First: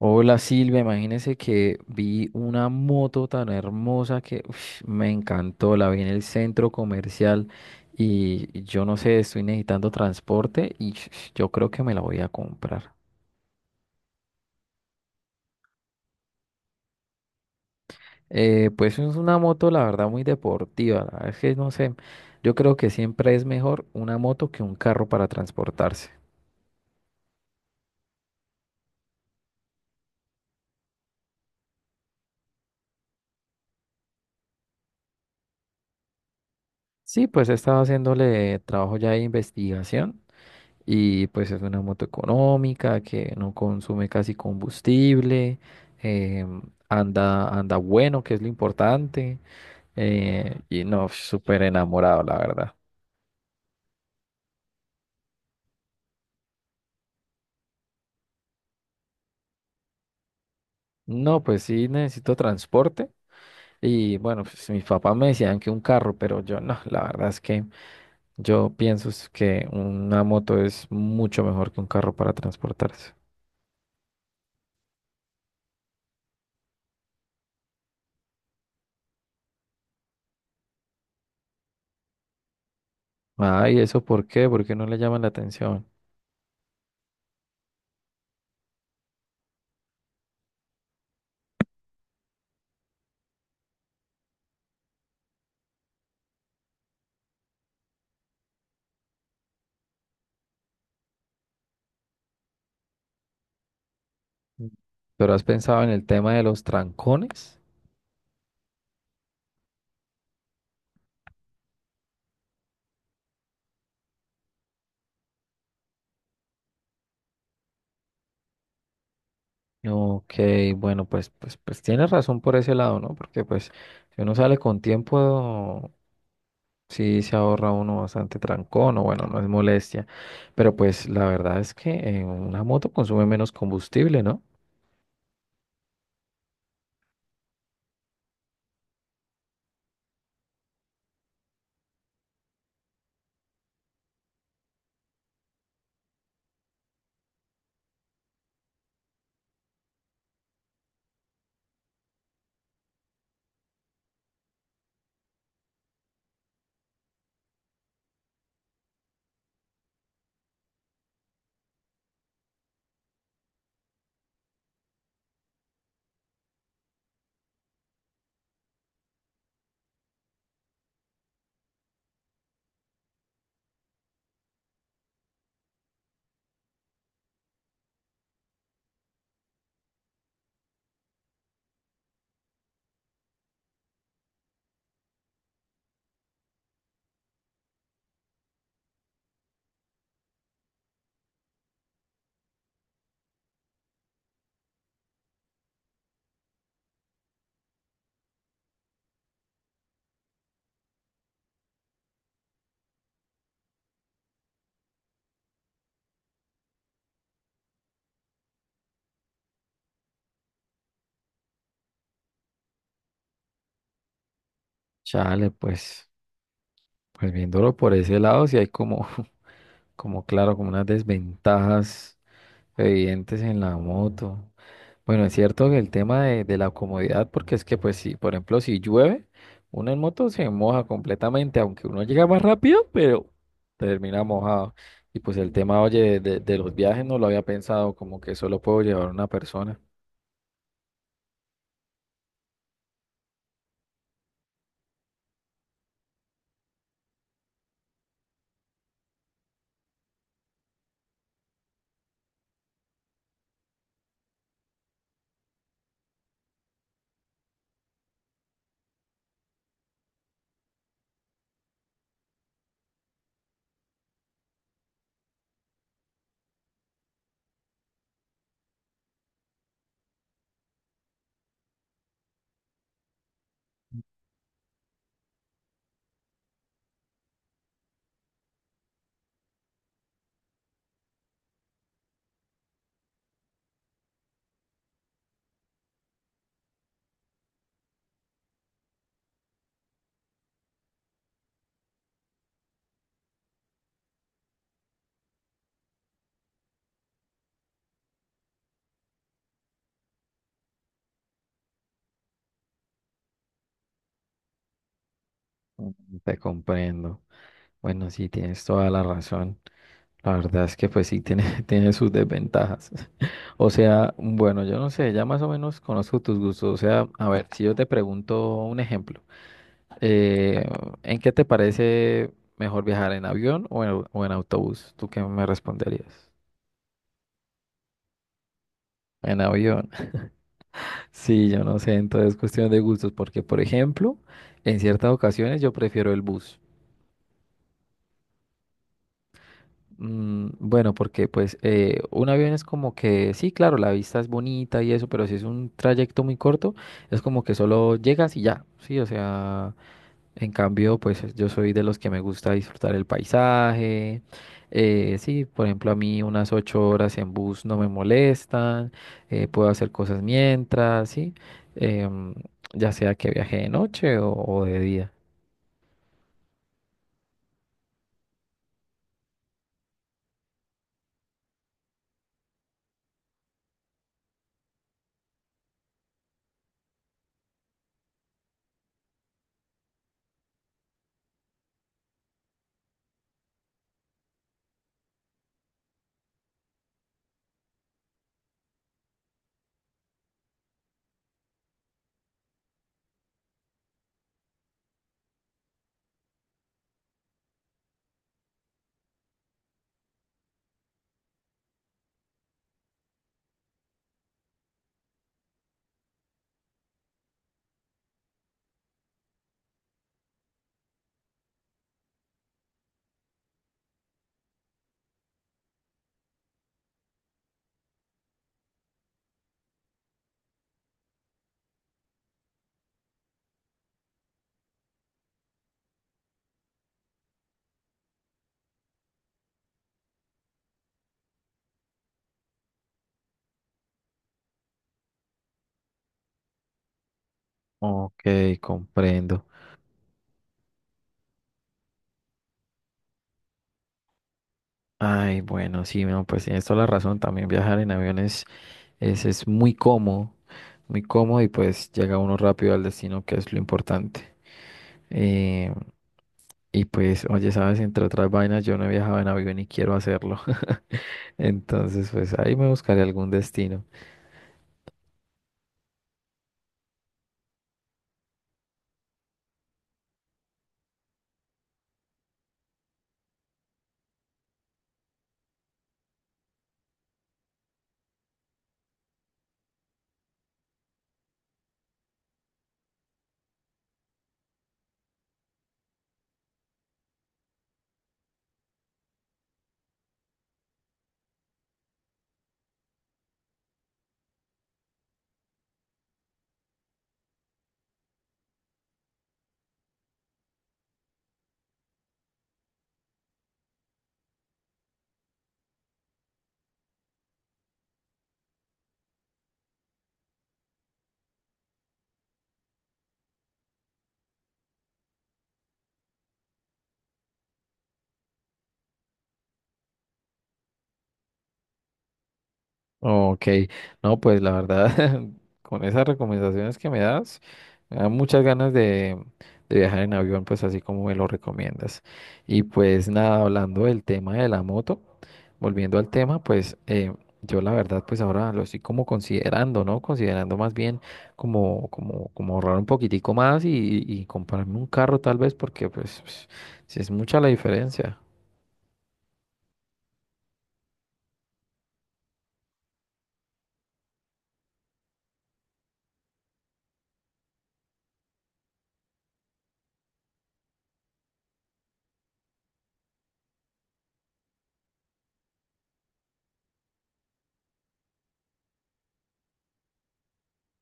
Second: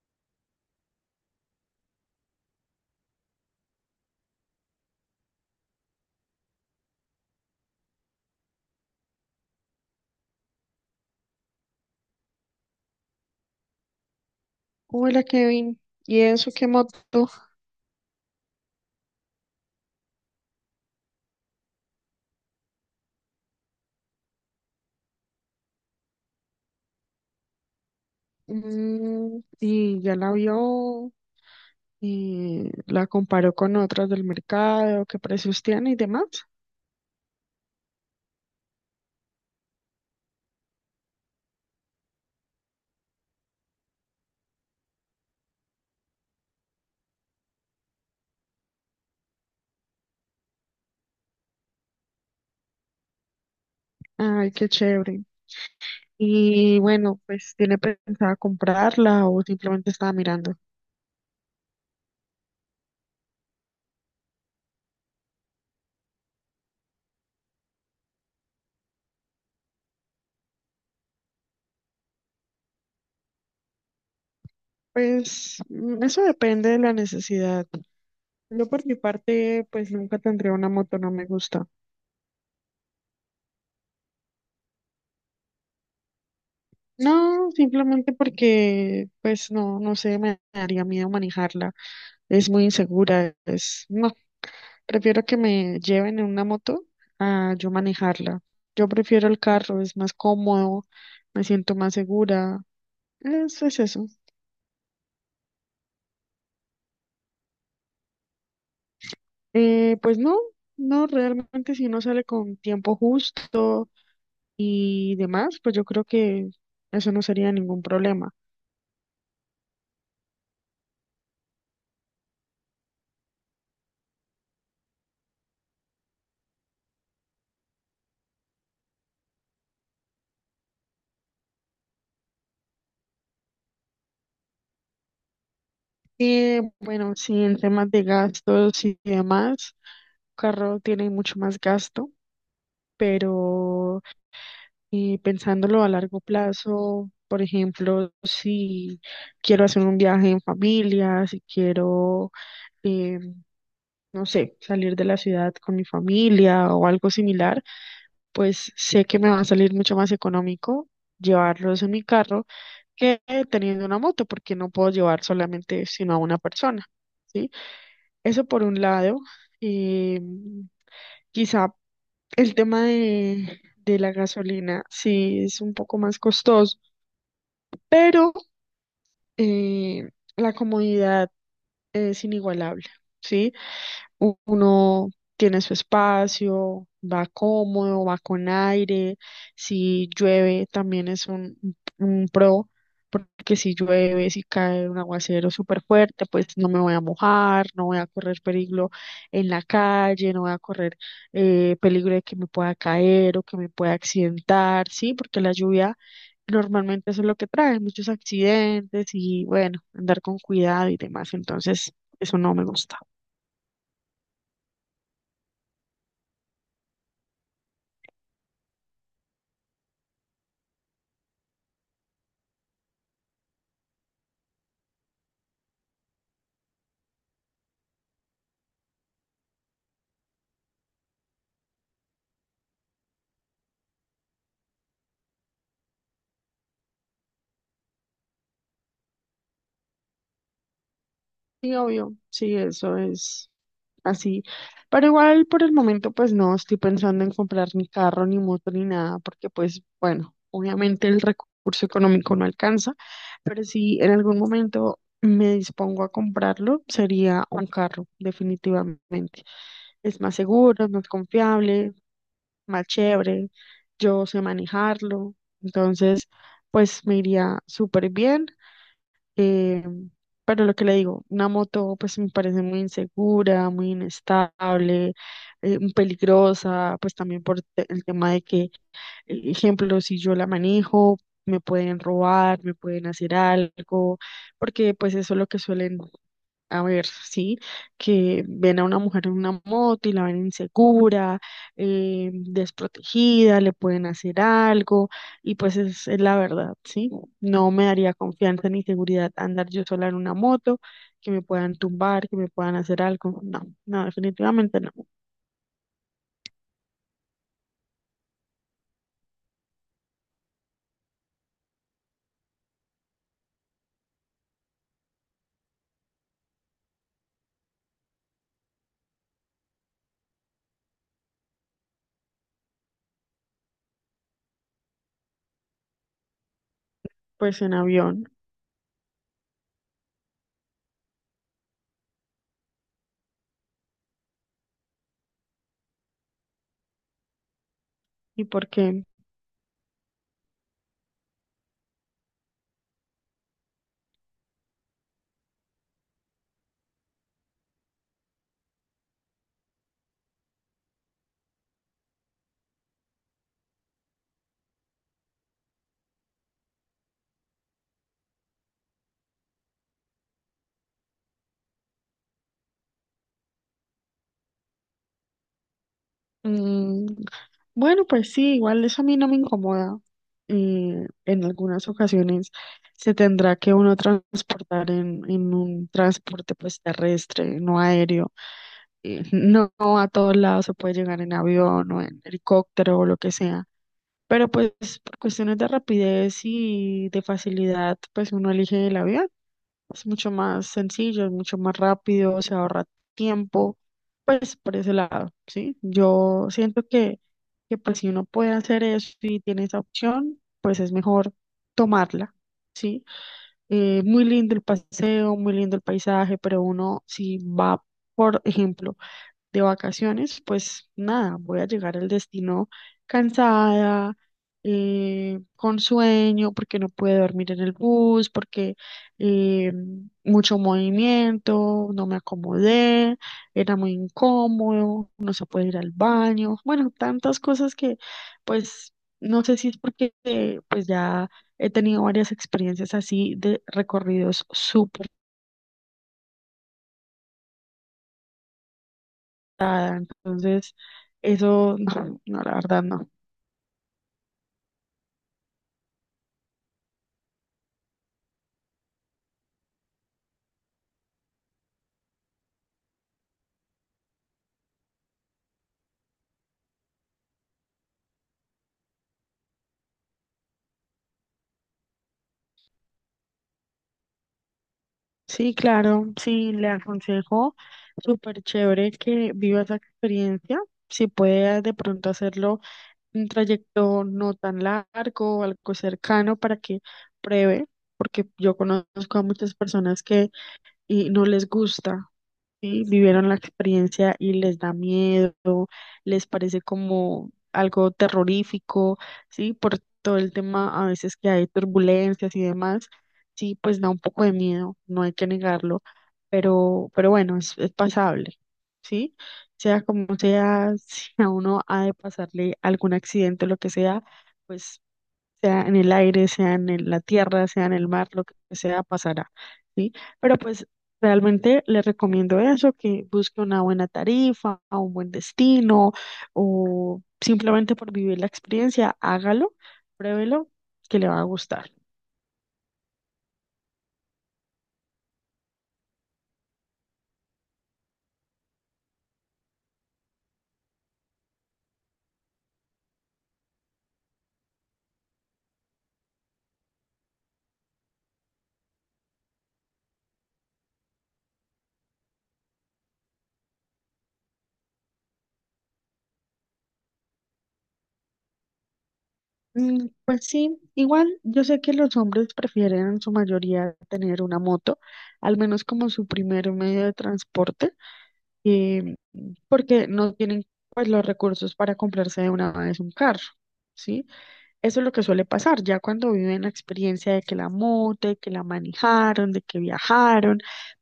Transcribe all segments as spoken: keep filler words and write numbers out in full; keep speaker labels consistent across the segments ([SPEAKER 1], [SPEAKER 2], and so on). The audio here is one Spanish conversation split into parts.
[SPEAKER 1] Hola Silvia, imagínese que vi una moto tan hermosa que ush, me encantó, la vi en el centro comercial y yo no sé, estoy necesitando transporte y sh- sh, yo creo que me la voy a comprar.
[SPEAKER 2] Hola Kevin, ¿y eso qué moto?
[SPEAKER 1] Eh, pues es una moto, la verdad, muy deportiva, la verdad es que no sé, yo creo que siempre es mejor una moto que un carro para transportarse.
[SPEAKER 2] Mm, ¿y ya la vio? ¿Y la comparó con otras del mercado? ¿Qué precios tiene y demás?
[SPEAKER 1] Sí, pues he estado haciéndole trabajo ya de investigación. Y pues es una moto económica que no consume casi combustible, em, anda, anda bueno, que es lo importante. Eh, y no, súper enamorado, la verdad.
[SPEAKER 2] Ay, qué chévere. Y bueno, pues ¿tiene pensada comprarla o simplemente estaba mirando?
[SPEAKER 1] No, pues sí necesito transporte. Y bueno, pues mis papás me decían que un carro, pero yo no, la verdad es que yo pienso es que una moto es mucho mejor que un carro para transportarse.
[SPEAKER 2] Pues mm, eso depende de la necesidad. Yo por mi parte, pues nunca tendría una moto, no me gusta.
[SPEAKER 1] Ah, ¿y eso por qué? ¿Por qué no le llaman la atención?
[SPEAKER 2] No, simplemente porque, pues no, no sé, me daría miedo manejarla. Es muy insegura, es, no, prefiero que me lleven en una moto a yo manejarla. Yo prefiero el carro, es más cómodo, me siento más segura, eso es eso.
[SPEAKER 1] Mm. ¿Pero has pensado en el tema de los trancones?
[SPEAKER 2] Eh, pues no, no, realmente si uno sale con tiempo justo y demás, pues yo creo que eso no sería ningún problema.
[SPEAKER 1] Ok, bueno, pues, pues, pues tienes razón por ese lado, ¿no? Porque pues si uno sale con tiempo, sí se ahorra uno bastante trancón o bueno, no es molestia. Pero pues la verdad es que eh, una moto consume menos combustible, ¿no?
[SPEAKER 2] Y bueno, sí, en temas de gastos y demás, carro tiene mucho más gasto, pero y pensándolo a largo plazo, por ejemplo, si quiero hacer un viaje en familia, si quiero, eh, no sé, salir de la ciudad con mi familia o algo similar, pues sé que me va a salir mucho más económico llevarlos en mi carro que teniendo una moto, porque no puedo llevar solamente sino a una persona, ¿sí? Eso por un lado. eh, Quizá el tema de, de la gasolina sí es un poco más costoso, pero eh, la comodidad es inigualable, ¿sí? u- Uno tiene su espacio, va cómodo, va con aire. Si llueve, también es un, un pro, porque si llueve, si cae un aguacero súper fuerte, pues no me voy a mojar, no voy a correr peligro en la calle, no voy a correr eh, peligro de que me pueda caer o que me pueda accidentar, ¿sí? Porque la lluvia normalmente eso es lo que trae, muchos accidentes y bueno, andar con cuidado y demás. Entonces, eso no me gusta.
[SPEAKER 1] Chale, pues, pues viéndolo por ese lado, sí hay como, como claro, como unas desventajas. Evidentes en la moto. Bueno, es cierto que el tema de, de la comodidad, porque es que, pues, si, por ejemplo, si llueve, uno en moto se moja completamente, aunque uno llega más rápido, pero termina mojado. Y pues el tema, oye, de, de los viajes no lo había pensado, como que solo puedo llevar una persona.
[SPEAKER 2] Sí, obvio, sí, eso es así. Pero igual por el momento pues no estoy pensando en comprar ni carro, ni moto, ni nada, porque pues bueno, obviamente el recurso económico no alcanza, pero si en algún momento me dispongo a comprarlo, sería un carro, definitivamente. Es más seguro, es más confiable, más chévere, yo sé manejarlo, entonces pues me iría súper bien. Eh, pero lo que le digo, una moto pues me parece muy insegura, muy inestable, eh, peligrosa, pues también por te- el tema de que eh, ejemplo, si yo la manejo, me pueden robar, me pueden hacer algo, porque pues eso es lo que suelen a ver, ¿sí? Que ven a una mujer en una moto y la ven insegura, eh, desprotegida, le pueden hacer algo, y pues es, es la verdad, ¿sí? No me daría confianza ni seguridad andar yo sola en una moto, que me puedan tumbar, que me puedan hacer algo. No, no, definitivamente no.
[SPEAKER 1] Mm, te comprendo. Bueno, sí, tienes toda la razón. La verdad es que pues sí tiene, tiene sus desventajas. O sea, bueno, yo no sé, ya más o menos conozco tus gustos. O sea, a ver, si yo te pregunto un ejemplo, eh, ¿en qué te parece mejor viajar en avión o en, au- o en autobús? ¿Tú qué me responderías?
[SPEAKER 2] Pues en avión.
[SPEAKER 1] En avión. Sí, yo no sé, entonces es cuestión de gustos, porque por ejemplo, en ciertas ocasiones yo prefiero el bus.
[SPEAKER 2] ¿Y por qué?
[SPEAKER 1] Mm, bueno, porque pues eh, un avión es como que, sí, claro, la vista es bonita y eso, pero si es un trayecto muy corto, es como que solo llegas y ya, sí, o sea, en cambio, pues yo soy de los que me gusta disfrutar el paisaje, eh, sí, por ejemplo, a mí unas ocho horas en bus no me molestan, eh, puedo hacer cosas mientras, sí, em, ya sea que viaje de noche o o de día.
[SPEAKER 2] Mm, bueno, pues sí, igual eso a mí no me incomoda. Eh, en algunas ocasiones se tendrá que uno transportar en, en un transporte pues terrestre, no aéreo. Eh, no, no a todos lados se puede llegar en avión o en helicóptero o lo que sea. Pero pues por cuestiones de rapidez y de facilidad, pues uno elige el avión. Es mucho más sencillo, es mucho más rápido, se ahorra tiempo. Pues por ese lado, ¿sí? Yo siento que, que pues si uno puede hacer eso y tiene esa opción, pues es mejor tomarla, ¿sí? Eh, muy lindo el paseo, muy lindo el paisaje, pero uno si va, por ejemplo, de vacaciones, pues nada, voy a llegar al destino cansada, eh, con sueño, porque no pude dormir en el bus, porque eh, mucho movimiento, no me acomodé, era muy incómodo, no se puede ir al baño, bueno, tantas cosas que pues no sé si es porque eh, pues ya he tenido varias experiencias así de recorridos súper
[SPEAKER 1] Ok, comprendo.
[SPEAKER 2] tarde. Entonces, eso no, no, la verdad no.
[SPEAKER 1] Ay, bueno, sí, no, pues tienes toda la razón. También viajar en aviones es, es muy cómodo, muy cómodo y pues llega uno rápido al destino, que es lo importante. Eh, y pues, oye, sabes, entre otras vainas, yo no he viajado en avión y quiero hacerlo. Entonces, pues ahí me buscaré algún destino.
[SPEAKER 2] Sí, claro, sí, le aconsejo, súper chévere que viva esa experiencia. Si puedes de pronto hacerlo un trayecto no tan largo o algo cercano para que pruebe, porque yo conozco a muchas personas que y no les gusta. Sí, vivieron la experiencia y les da miedo, les parece como algo terrorífico, sí, por todo el tema a veces que hay turbulencias y demás, sí, pues da un poco de miedo, no hay que negarlo, pero, pero bueno, es, es pasable, sí, sea como sea, si a uno ha de pasarle algún accidente o lo que sea, pues sea en el aire, sea en el- la tierra, sea en el mar, lo que sea, pasará, ¿sí? Pero pues realmente les recomiendo eso, que busque una buena tarifa, un buen destino, o simplemente por vivir la experiencia, hágalo, pruébelo, que le va a gustar.
[SPEAKER 1] Ok, no, pues la verdad, con esas recomendaciones que me das, me dan muchas ganas de, de viajar en avión, pues así como me lo recomiendas. Y pues nada, hablando del tema de la moto, volviendo al tema, pues eh, yo la verdad, pues ahora lo estoy como considerando, ¿no? Considerando más bien como, como, como ahorrar un poquitico más y, y comprarme un carro tal vez, porque pues, pues, sí es mucha la diferencia.
[SPEAKER 2] Mm, pues sí, igual yo sé que los hombres prefieren en su mayoría tener una moto, al menos como su primer medio de transporte. eh, Porque no tienen pues los recursos para comprarse de una vez un carro, ¿sí? Eso es lo que suele pasar, ya cuando viven la experiencia de que la moto, de que la manejaron, de que viajaron,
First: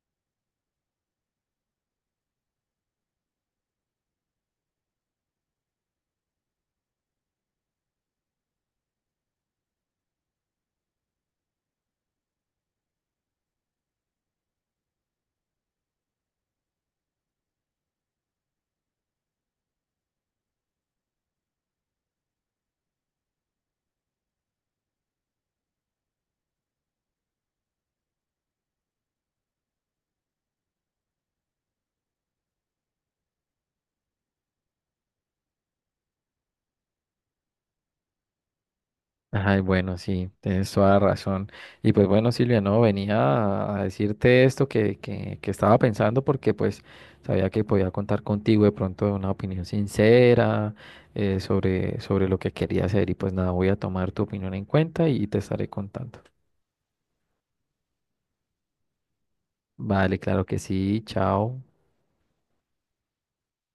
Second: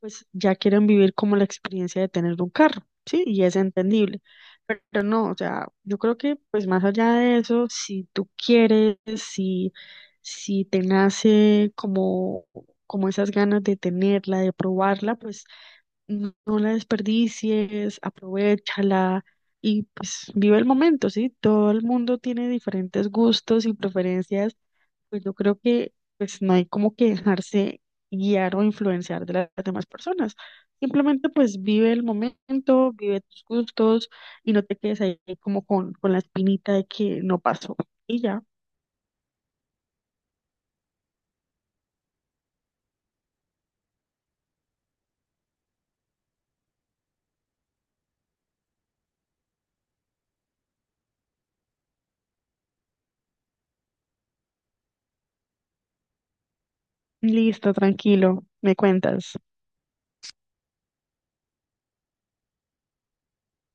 [SPEAKER 2] pues ya quieren vivir como la experiencia de tener un carro, ¿sí? Y es entendible. Pero no, o sea, yo creo que pues más allá de eso, si tú quieres, si, si te nace como, como esas ganas de tenerla, de probarla, pues no no la desperdicies, aprovéchala y pues vive el momento, ¿sí? Todo el mundo tiene diferentes gustos y preferencias, pues yo creo que pues no hay como que dejarse guiar o influenciar de la- las demás personas. Simplemente pues vive el momento, vive tus gustos y no te quedes ahí como con, con la espinita de que no pasó. Y ya,
[SPEAKER 1] Ay, bueno, sí, tienes toda la razón. Y pues bueno, Silvia, no, venía a a decirte esto que, que, que estaba pensando porque pues sabía que podía contar contigo de pronto de una opinión sincera eh, sobre, sobre lo que quería hacer y pues nada, voy a tomar tu opinión en cuenta y te estaré contando.
[SPEAKER 2] listo, tranquilo, me cuentas.
[SPEAKER 1] Vale, claro que sí, chao.